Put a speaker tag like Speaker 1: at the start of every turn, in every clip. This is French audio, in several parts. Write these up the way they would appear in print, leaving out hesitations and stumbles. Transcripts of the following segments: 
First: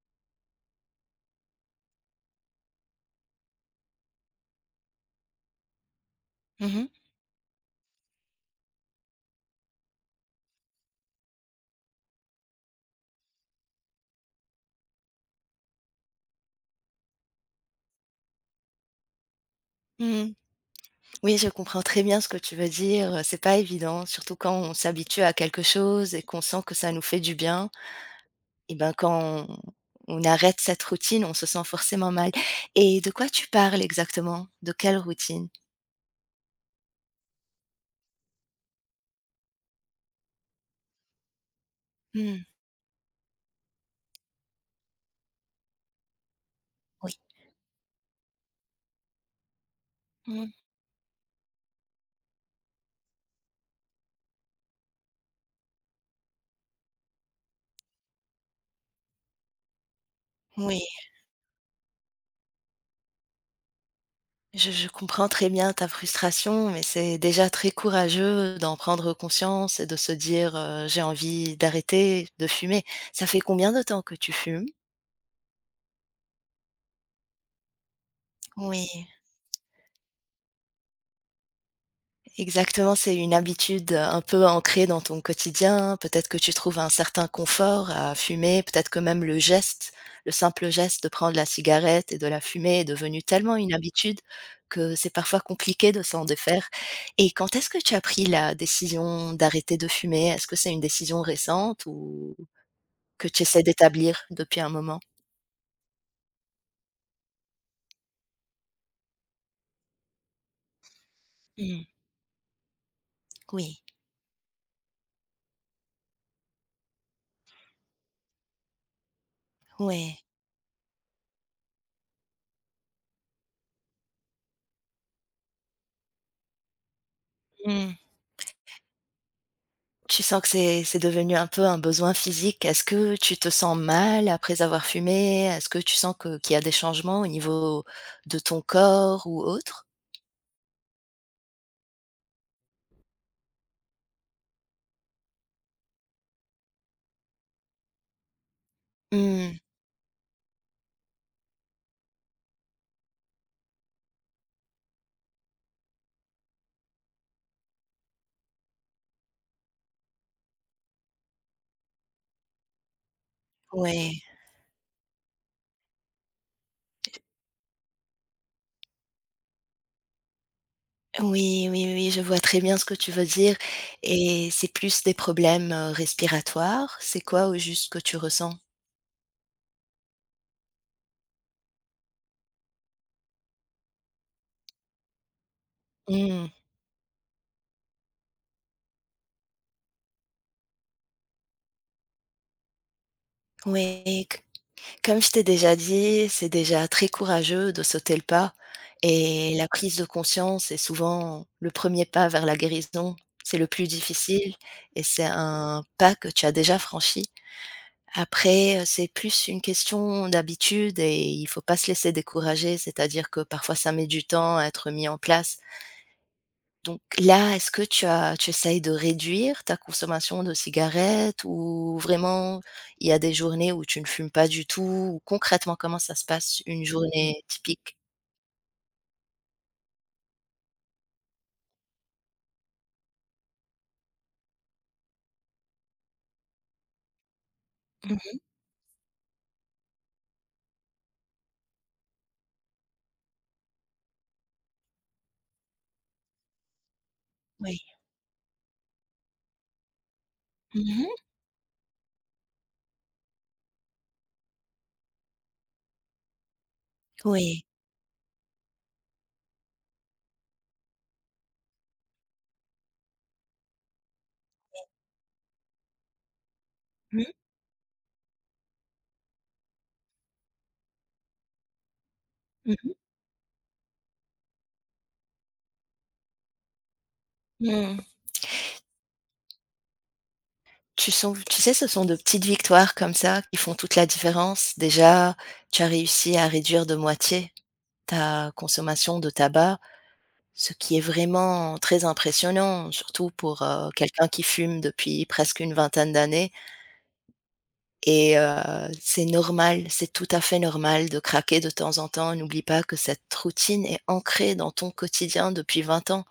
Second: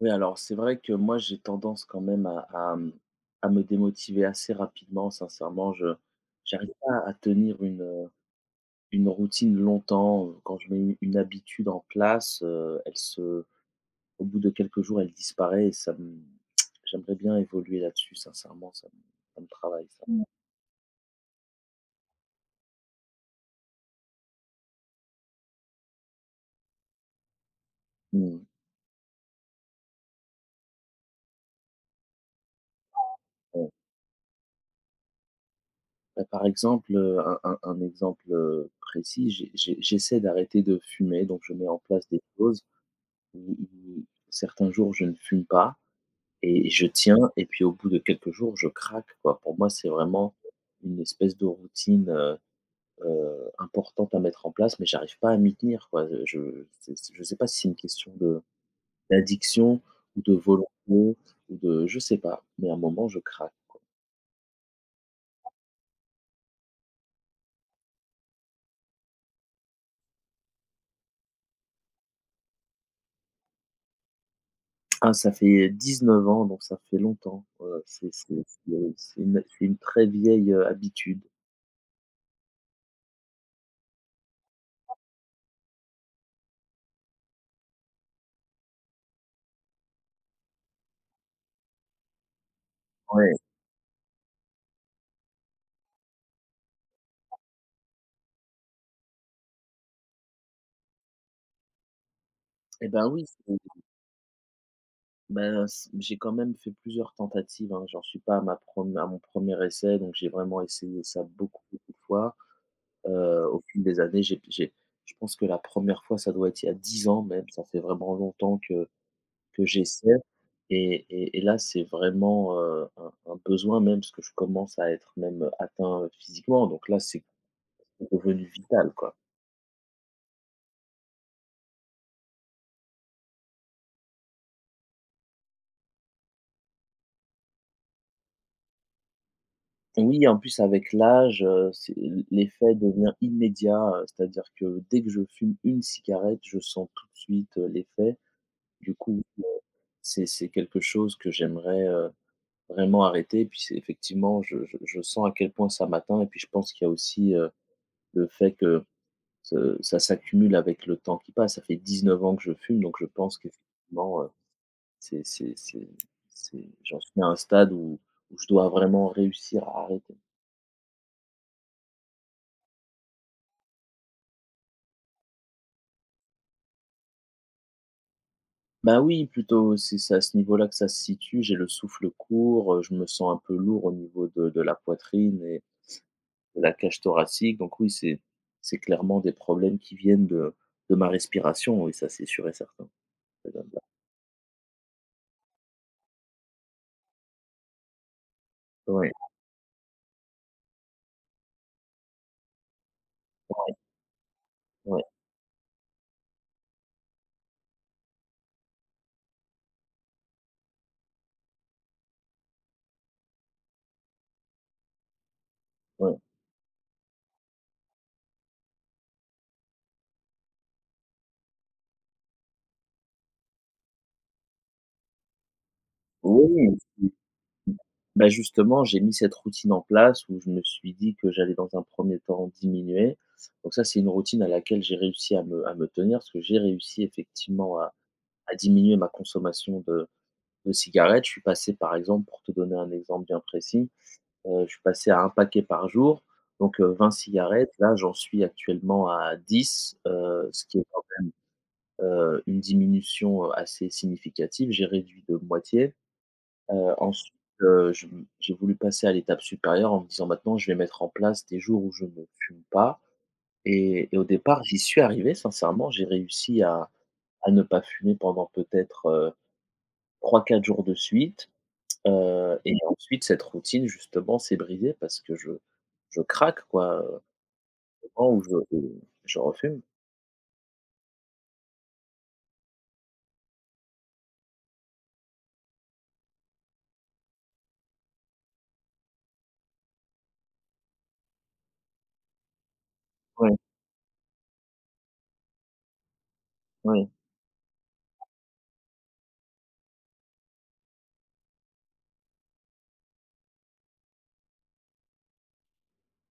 Speaker 1: Oui, alors c'est vrai que moi j'ai tendance quand même à me démotiver assez rapidement sincèrement. Je j'arrive
Speaker 2: Mmh
Speaker 1: pas
Speaker 2: mh.
Speaker 1: à tenir une routine longtemps. Quand je mets u une habitude en place, elle se au bout de quelques jours, elle disparaît et ça me j'aimerais bien évoluer là-dessus sincèrement, ça me travaille ça.
Speaker 2: Mmh. Oui, je comprends très bien ce que tu veux dire, c'est pas évident, surtout quand on s'habitue à quelque chose et qu'on sent que ça nous fait du bien
Speaker 1: Mmh,
Speaker 2: et ben, quand on arrête cette routine, on se sent forcément mal. Et de quoi tu
Speaker 1: ouais.
Speaker 2: parles exactement? De quelle routine?
Speaker 1: Bah, par exemple, un exemple, précis, j'essaie d'arrêter de fumer donc je mets en place des
Speaker 2: Mmh,
Speaker 1: choses où certains jours je ne fume pas. Et je
Speaker 2: oui.
Speaker 1: tiens et puis au bout de quelques jours, je craque quoi. Pour moi, c'est vraiment
Speaker 2: Mmh.
Speaker 1: une espèce de routine, importante à mettre en place, mais j'arrive pas à m'y tenir quoi. Je sais pas si c'est une question de d'addiction ou de
Speaker 2: Oui,
Speaker 1: volonté ou de je sais pas, mais à un moment je craque quoi.
Speaker 2: je comprends très bien ta frustration, mais c'est déjà très courageux d'en prendre conscience et de se dire: «J'ai envie d'arrêter de fumer». Ça fait combien de temps que tu fumes?
Speaker 1: Ah ça fait 19 ans, donc ça fait longtemps. Heu, c'est c'est
Speaker 2: Oui.
Speaker 1: c'est c'est une c'est une très vieille, habitude.
Speaker 2: Exactement, c'est une habitude, un peu ancrée dans ton quotidien. Peut-être que tu trouves un certain confort à fumer, peut-être que même le geste, le simple geste de prendre la cigarette et de la fumer est devenu
Speaker 1: Ouais.
Speaker 2: tellement une habitude que c'est parfois compliqué de s'en défaire. Et quand est-ce que tu as pris la décision d'arrêter de fumer? Est-ce que c'est une décision récente ou
Speaker 1: Et ben oui.
Speaker 2: que tu essaies d'établir depuis un moment?
Speaker 1: Ben, s j'ai quand même fait plusieurs tentatives, hein. J'en suis pas à mon premier essai, donc j'ai vraiment essayé ça beaucoup,
Speaker 2: Mmh.
Speaker 1: beaucoup de fois. Au
Speaker 2: Oui,
Speaker 1: fil des années, j'ai je pense que la première fois, ça doit être il y a 10 ans même, ça fait vraiment longtemps que j'essaie
Speaker 2: ouais.
Speaker 1: et là, c'est vraiment, un besoin même parce que je commence à être même, atteint, physiquement, donc là, c'est devenu vital, quoi.
Speaker 2: Tu sens que c'est devenu un peu un besoin physique. Est-ce que tu te sens mal après avoir fumé? Est-ce que tu sens que qu'il y a des changements au niveau de ton corps ou autre?
Speaker 1: Oui, en plus avec l'âge, c'est l'effet devient immédiat, c'est-à-dire que dès que je fume une cigarette, je sens tout de suite, l'effet. Du coup,
Speaker 2: Mmh,
Speaker 1: c'est quelque chose que j'aimerais, vraiment arrêter. Et puis c'est effectivement, je sens à quel point ça m'atteint et puis je pense qu'il y a aussi, le fait que ce ça s'accumule avec le temps qui passe. Ça fait 19 ans que je fume, donc je pense
Speaker 2: ouais.
Speaker 1: qu'effectivement, c'est c'est c'est c'est j'en suis à un stade où je dois vraiment réussir à arrêter.
Speaker 2: Oui, oui, oui, je vois très bien ce que tu veux dire et c'est plus des problèmes, respiratoires? C'est quoi au juste que tu ressens?
Speaker 1: Bah, oui, plutôt, c'est à ce niveau-là que ça se situe. J'ai le souffle court, je me sens un peu lourd au niveau de la poitrine et
Speaker 2: Mmh,
Speaker 1: de la cage thoracique, donc oui, c'est clairement des problèmes qui viennent de ma respiration, oui, ça, c'est sûr et certain. Ça vient de là.
Speaker 2: oui. Comme je t'ai déjà dit, c'est déjà très courageux de sauter le pas
Speaker 1: Ouais,
Speaker 2: et la prise de conscience est souvent le premier pas vers la guérison. C'est le plus difficile
Speaker 1: ouais,
Speaker 2: et c'est un pas que tu as déjà franchi. Après, c'est plus une question d'habitude et il faut pas se laisser décourager, c'est-à-dire que parfois ça met du temps à être mis en place.
Speaker 1: ouais.
Speaker 2: Donc là, est-ce que tu essayes de réduire ta consommation de cigarettes ou vraiment il y a des journées où tu ne fumes pas du tout? Ou concrètement, comment ça se
Speaker 1: Oui,
Speaker 2: passe une
Speaker 1: oui,
Speaker 2: journée typique?
Speaker 1: bah, justement, j'ai mis cette routine en place où je me suis dit que j'allais dans un premier temps diminuer, donc ça, c'est une routine à laquelle j'ai réussi à me tenir, parce que j'ai réussi effectivement à
Speaker 2: Mmh,
Speaker 1: à diminuer ma consommation de cigarettes, je suis passé par exemple, pour te donner un exemple bien précis, je suis passé à un paquet par jour, donc 20 cigarettes,
Speaker 2: oui.
Speaker 1: là, j'en suis actuellement à 10, ce qui est,
Speaker 2: Mmh.
Speaker 1: une diminution, assez significative. J'ai réduit de moitié. Ensuite,
Speaker 2: Oui.
Speaker 1: je j'ai voulu passer à l'étape supérieure en me disant: «Maintenant, je vais mettre en place des jours où je ne fume pas» et au départ, j'y suis arrivé sincèrement. J'ai réussi à
Speaker 2: Mmh.
Speaker 1: à ne pas fumer pendant peut-être, 3, 4 jours de suite. Et
Speaker 2: Mmh
Speaker 1: ensuite cette routine justement s'est brisée parce que je craque quoi,
Speaker 2: mh. Mmh.
Speaker 1: au moment où je refume.
Speaker 2: Tu sens, tu sais, ce sont de petites victoires comme ça qui font toute la différence. Déjà, tu as réussi à réduire de moitié ta consommation de tabac, ce qui est vraiment très impressionnant, surtout
Speaker 1: Oui,
Speaker 2: pour, quelqu'un qui fume depuis presque une vingtaine d'années.
Speaker 1: oui.
Speaker 2: Et c'est normal, c'est tout à fait normal de craquer de temps en temps. N'oublie pas que cette routine est ancrée dans ton quotidien depuis 20 ans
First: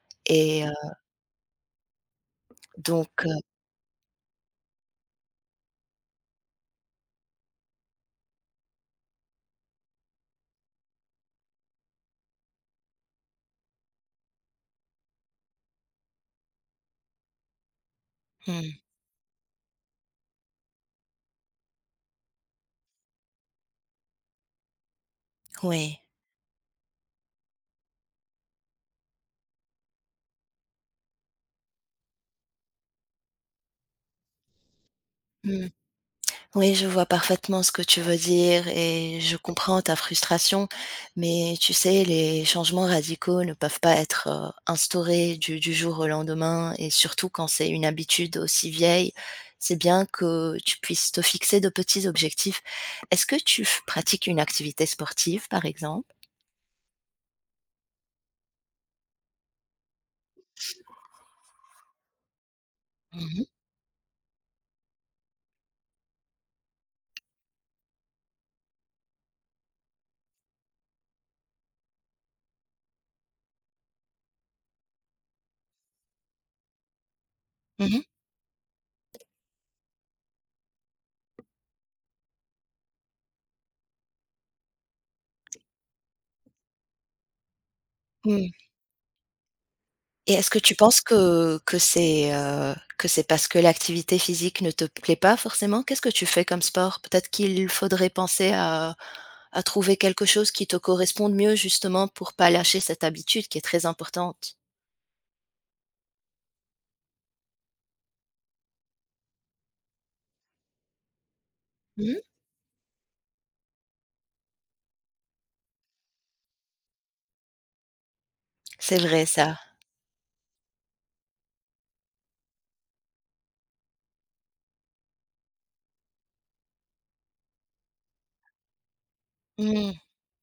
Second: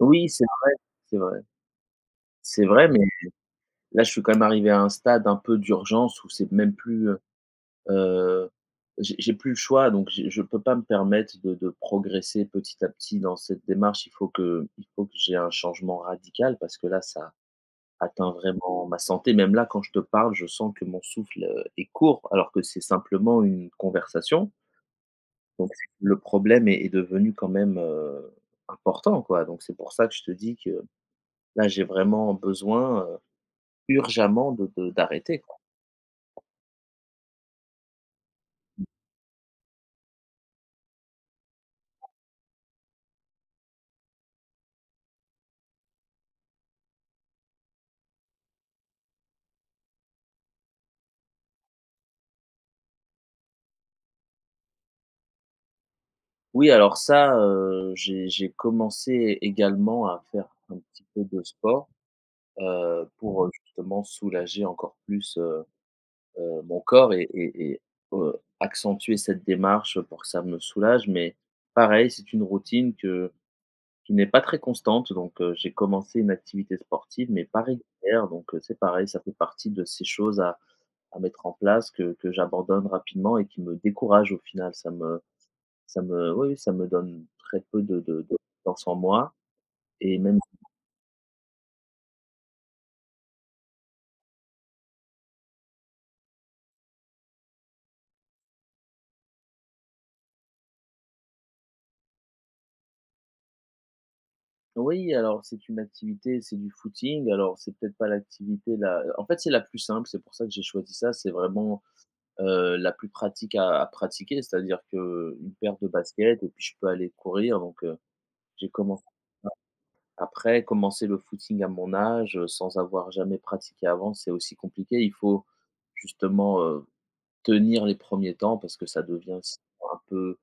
Speaker 1: Oui, c'est
Speaker 2: et
Speaker 1: c'est vrai. C'est vrai, mais
Speaker 2: donc heu,
Speaker 1: là je suis quand même arrivé à un stade un peu d'urgence où c'est même plus, j'ai plus le choix donc j'ai je peux pas me permettre de progresser petit à petit dans cette démarche. Il faut que j'ai un changement radical parce que là ça atteint
Speaker 2: mmh,
Speaker 1: vraiment ma santé. Même là, quand je te parle, je sens que mon souffle, est court, alors que c'est simplement une conversation. Donc c'est
Speaker 2: oui.
Speaker 1: que le problème est devenu quand même, important, quoi. Donc c'est pour ça que je te dis que là, j'ai vraiment besoin, urgemment de d'arrêter, quoi.
Speaker 2: Mmh. Oui, je vois parfaitement ce que tu veux dire et je comprends ta frustration, mais tu sais, les changements radicaux ne peuvent pas être instaurés du jour au lendemain et surtout quand c'est une habitude aussi vieille, c'est bien que tu puisses te fixer de petits objectifs. Est-ce que tu pratiques une activité sportive, par exemple?
Speaker 1: Oui, alors ça, j'ai commencé également à faire un petit peu de sport,
Speaker 2: Mhm,
Speaker 1: pour, justement soulager encore plus, mon corps et accentuer cette démarche pour que ça me soulage, mais pareil, c'est une routine que qui n'est pas très constante, donc j'ai commencé une activité sportive, mais pas régulière, donc c'est pareil, ça fait partie de ces choses à mettre en place que j'abandonne rapidement et qui me décourage au final. Ça me Oui, oui, ça me donne très peu de
Speaker 2: mhm.
Speaker 1: confiance en moi et
Speaker 2: Et
Speaker 1: même
Speaker 2: est-ce que tu penses que c'est, que c'est parce que l'activité physique ne te plaît pas forcément? Qu'est-ce que tu fais comme sport? Peut-être qu'il faudrait penser à trouver quelque chose qui te corresponde mieux justement pour pas lâcher cette habitude qui est très importante.
Speaker 1: si, oui, alors c'est une activité, c'est du footing, alors c'est peut-être pas l'activité la en fait, c'est la plus simple, c'est pour ça que j'ai choisi ça, c'est vraiment
Speaker 2: Mmh,
Speaker 1: la plus pratique à pratiquer. C'est-à-dire que une paire de baskets et puis je peux aller courir donc j'ai
Speaker 2: c'est
Speaker 1: commencé
Speaker 2: vrai ça.
Speaker 1: après commencer le footing à mon âge, sans avoir jamais pratiqué avant, c'est aussi compliqué. Il faut justement, tenir les premiers temps parce que ça devient
Speaker 2: Mmh,
Speaker 1: un peu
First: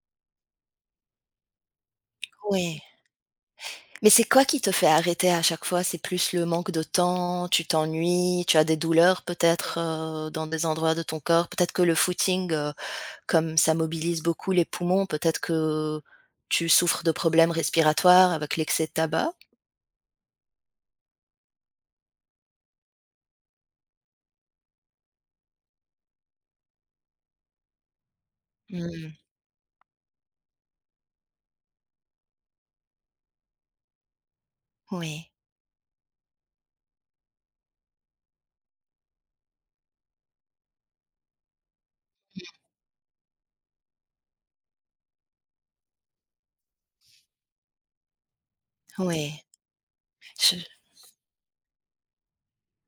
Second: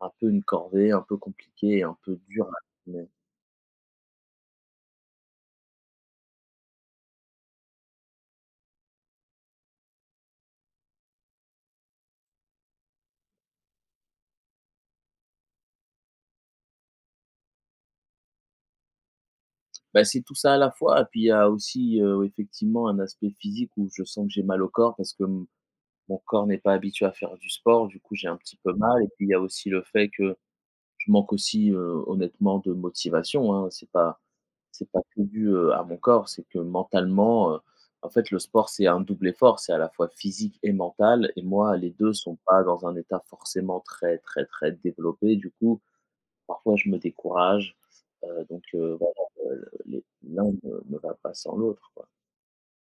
Speaker 1: un peu une corvée, un peu compliqué un peu dur à.
Speaker 2: ouais. Mais c'est quoi qui te fait arrêter à chaque fois? C'est plus le manque de temps, tu t'ennuies, tu as des douleurs peut-être, dans des endroits de ton corps? Peut-être que le footing, comme ça mobilise beaucoup les poumons, peut-être que tu souffres de problèmes respiratoires avec l'excès de tabac?
Speaker 1: Bah, c'est tout ça à la fois et puis il y a aussi, effectivement un aspect physique où je sens que j'ai mal au corps parce que, mon corps n'est pas habitué à faire du sport, du coup j'ai un petit peu mal et
Speaker 2: Mmh.
Speaker 1: puis il y a aussi le fait que je manque aussi, honnêtement de motivation, hein. C'est pas que
Speaker 2: Oui,
Speaker 1: dû, à mon corps, c'est que mentalement, en fait le sport c'est un double effort, c'est à la fois physique et mental et moi les 2 sont pas dans un état forcément très, très, très développé. Du coup, parfois je me décourage, donc
Speaker 2: oui,
Speaker 1: voilà, les l'un
Speaker 2: je
Speaker 1: ne va pas sans l'autre, quoi.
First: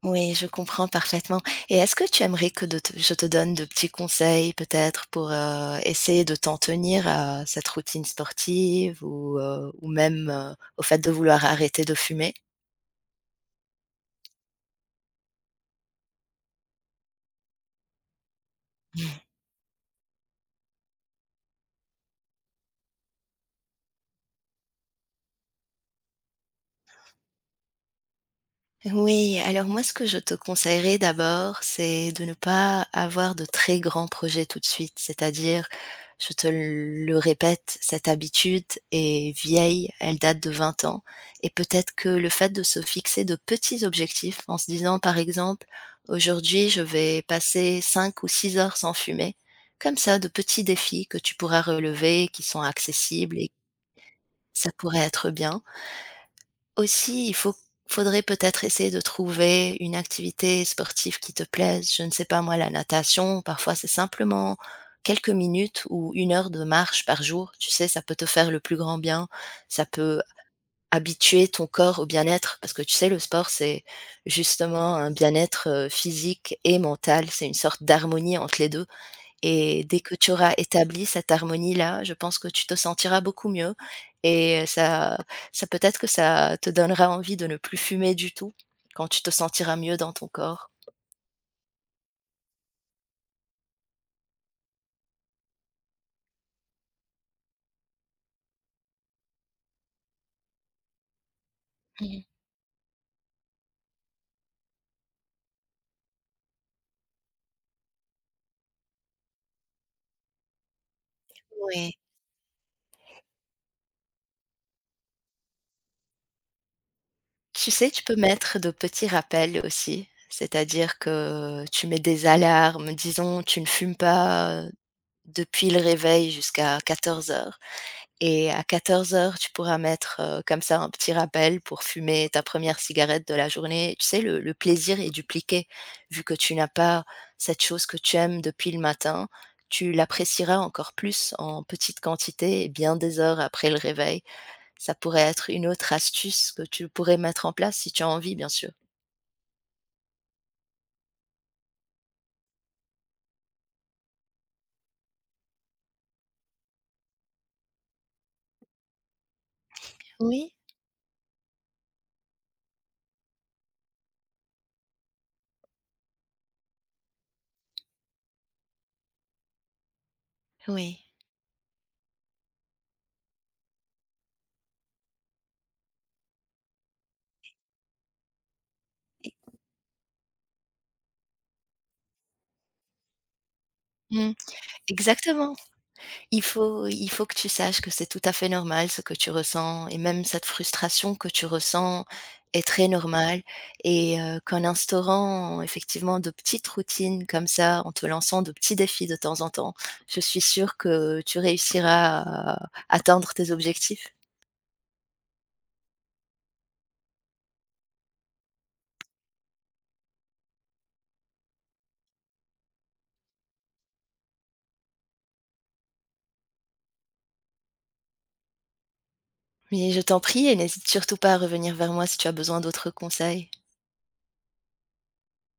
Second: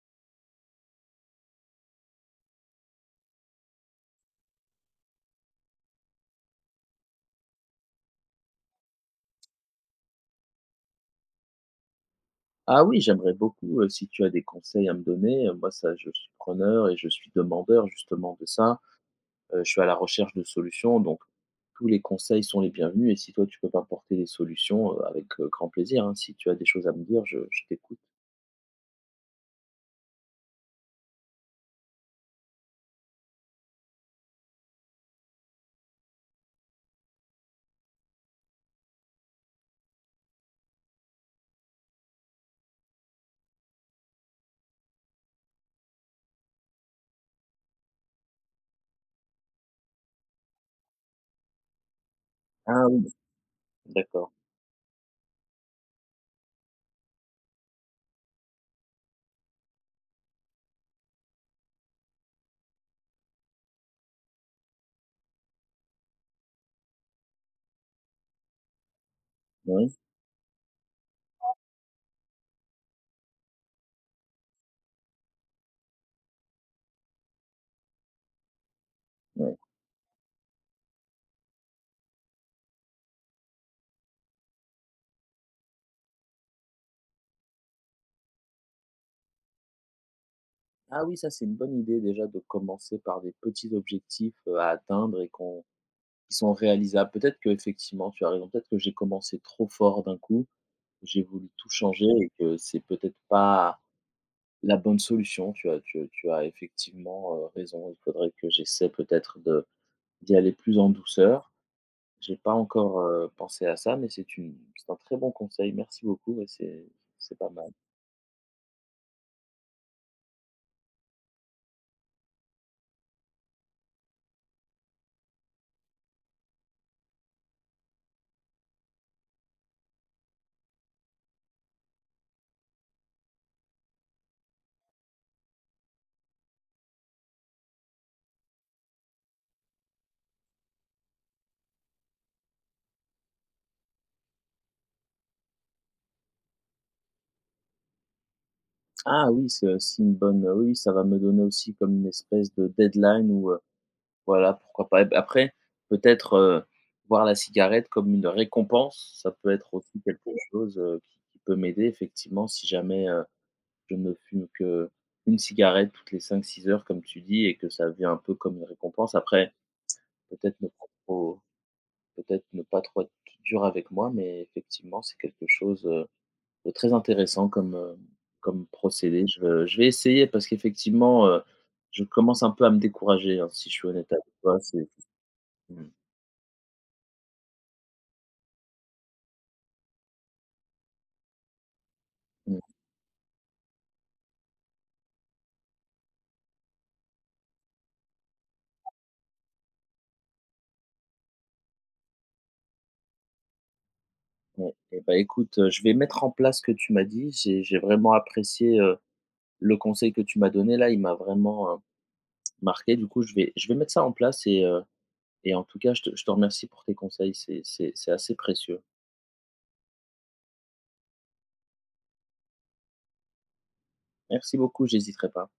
Speaker 2: oui, je comprends parfaitement. Et est-ce que tu aimerais que de te je te donne de petits conseils peut-être pour, essayer de t'en tenir à cette routine sportive ou même, au fait de vouloir arrêter de fumer?
Speaker 1: Ah oui, j'aimerais beaucoup, si tu as des conseils à me donner, moi ça je suis preneur et je suis demandeur justement de ça. Je suis à la recherche de solutions, donc tous les conseils sont les bienvenus et si toi tu peux m'apporter des solutions, avec, grand plaisir, hein. Si tu as des choses à me dire, je t'écoute.
Speaker 2: Oui, alors moi, ce que je te conseillerais d'abord, c'est de ne pas avoir de très grands projets tout de suite. C'est-à-dire, je te le répète, cette habitude est vieille, elle date de 20 ans. Et peut-être que le fait de se fixer de petits objectifs en se disant, par exemple, aujourd'hui, je vais passer 5 ou 6 heures sans fumer, comme ça, de petits défis que tu pourras relever, qui sont
Speaker 1: Ah oui,
Speaker 2: accessibles et
Speaker 1: d'accord.
Speaker 2: ça pourrait être bien. Aussi, il faut faudrait peut-être essayer de trouver une activité sportive qui te plaise. Je ne sais pas moi, la natation, parfois c'est simplement quelques minutes ou une heure de marche par jour. Tu sais, ça peut te faire le plus grand bien. Ça
Speaker 1: Oui,
Speaker 2: peut habituer ton corps au bien-être parce que tu sais, le sport, c'est justement un bien-être, physique et mental. C'est une sorte d'harmonie entre les 2.
Speaker 1: ouais.
Speaker 2: Et dès que tu auras établi cette harmonie-là, je pense que tu te sentiras beaucoup mieux et ça ça peut-être que ça te donnera envie de ne plus fumer du tout, quand tu te sentiras mieux dans ton corps.
Speaker 1: Ah oui, ça c'est une bonne idée déjà de commencer par des petits objectifs, à atteindre et qu'on qui sont réalisables. Peut-être que effectivement, tu as raison, peut-être que j'ai commencé trop fort d'un coup, j'ai voulu tout changer
Speaker 2: Mmh.
Speaker 1: et que c'est peut-être pas la bonne solution. Tu as effectivement, raison. Il faudrait que j'essaie peut-être de d'y aller plus en douceur.
Speaker 2: Ouais.
Speaker 1: J'ai pas encore, pensé à ça, mais c'est un très bon conseil. Merci beaucoup, ouais, c'est pas mal.
Speaker 2: Tu sais, tu peux mettre de petits rappels aussi, c'est-à-dire que tu mets des alarmes, disons, tu ne fumes pas, depuis le réveil jusqu'à 14 heures. Et à 14 heures, tu pourras mettre, comme ça un petit rappel pour fumer ta première cigarette de la journée. Tu sais, le plaisir est dupliqué, vu que tu n'as pas cette chose que tu aimes depuis le matin, tu l'apprécieras encore plus en petite quantité et bien des heures après le réveil. Ça pourrait être une autre astuce que tu pourrais mettre en place si tu as envie, bien sûr.
Speaker 1: Ah oui, c'est aussi une bonne, oui, oui, ça va me donner aussi comme une espèce de deadline ou, voilà, pourquoi pas. Et bah, après, peut-être, voir la cigarette comme une récompense, ça peut être aussi quelque
Speaker 2: Oui,
Speaker 1: chose, qui peut m'aider effectivement si jamais, je me fume que une cigarette toutes les 5, 6 heures comme tu dis et que ça vient un peu comme une récompense. Après, peut-être ne pas
Speaker 2: oui.
Speaker 1: trop peut-être ne pas trop être dur avec moi, mais effectivement, c'est quelque chose, de très intéressant comme procédé. Je vais essayer parce qu'effectivement, je commence un peu à me décourager, hein, si je suis honnête avec
Speaker 2: Mmh,
Speaker 1: toi. C'est
Speaker 2: exactement.
Speaker 1: Mmh,
Speaker 2: Il faut que tu saches que c'est tout à fait normal ce que tu ressens et même cette frustration que tu ressens
Speaker 1: mmh,
Speaker 2: est très normale et qu'en instaurant effectivement de petites routines comme ça, en te lançant de petits défis de temps en temps, je suis sûre que tu réussiras à atteindre tes objectifs.
Speaker 1: ouais. Et ben écoute, je vais mettre en place ce que tu m'as dit. J'ai vraiment apprécié, le conseil que tu m'as donné là. Il m'a vraiment, marqué, du coup, je vais mettre ça en place et en tout cas, je te remercie pour tes conseils, c'est assez précieux.
Speaker 2: Mais je t'en prie et n'hésite surtout pas à revenir vers moi si tu as besoin d'autres conseils.
Speaker 1: Merci beaucoup, j'hésiterai pas.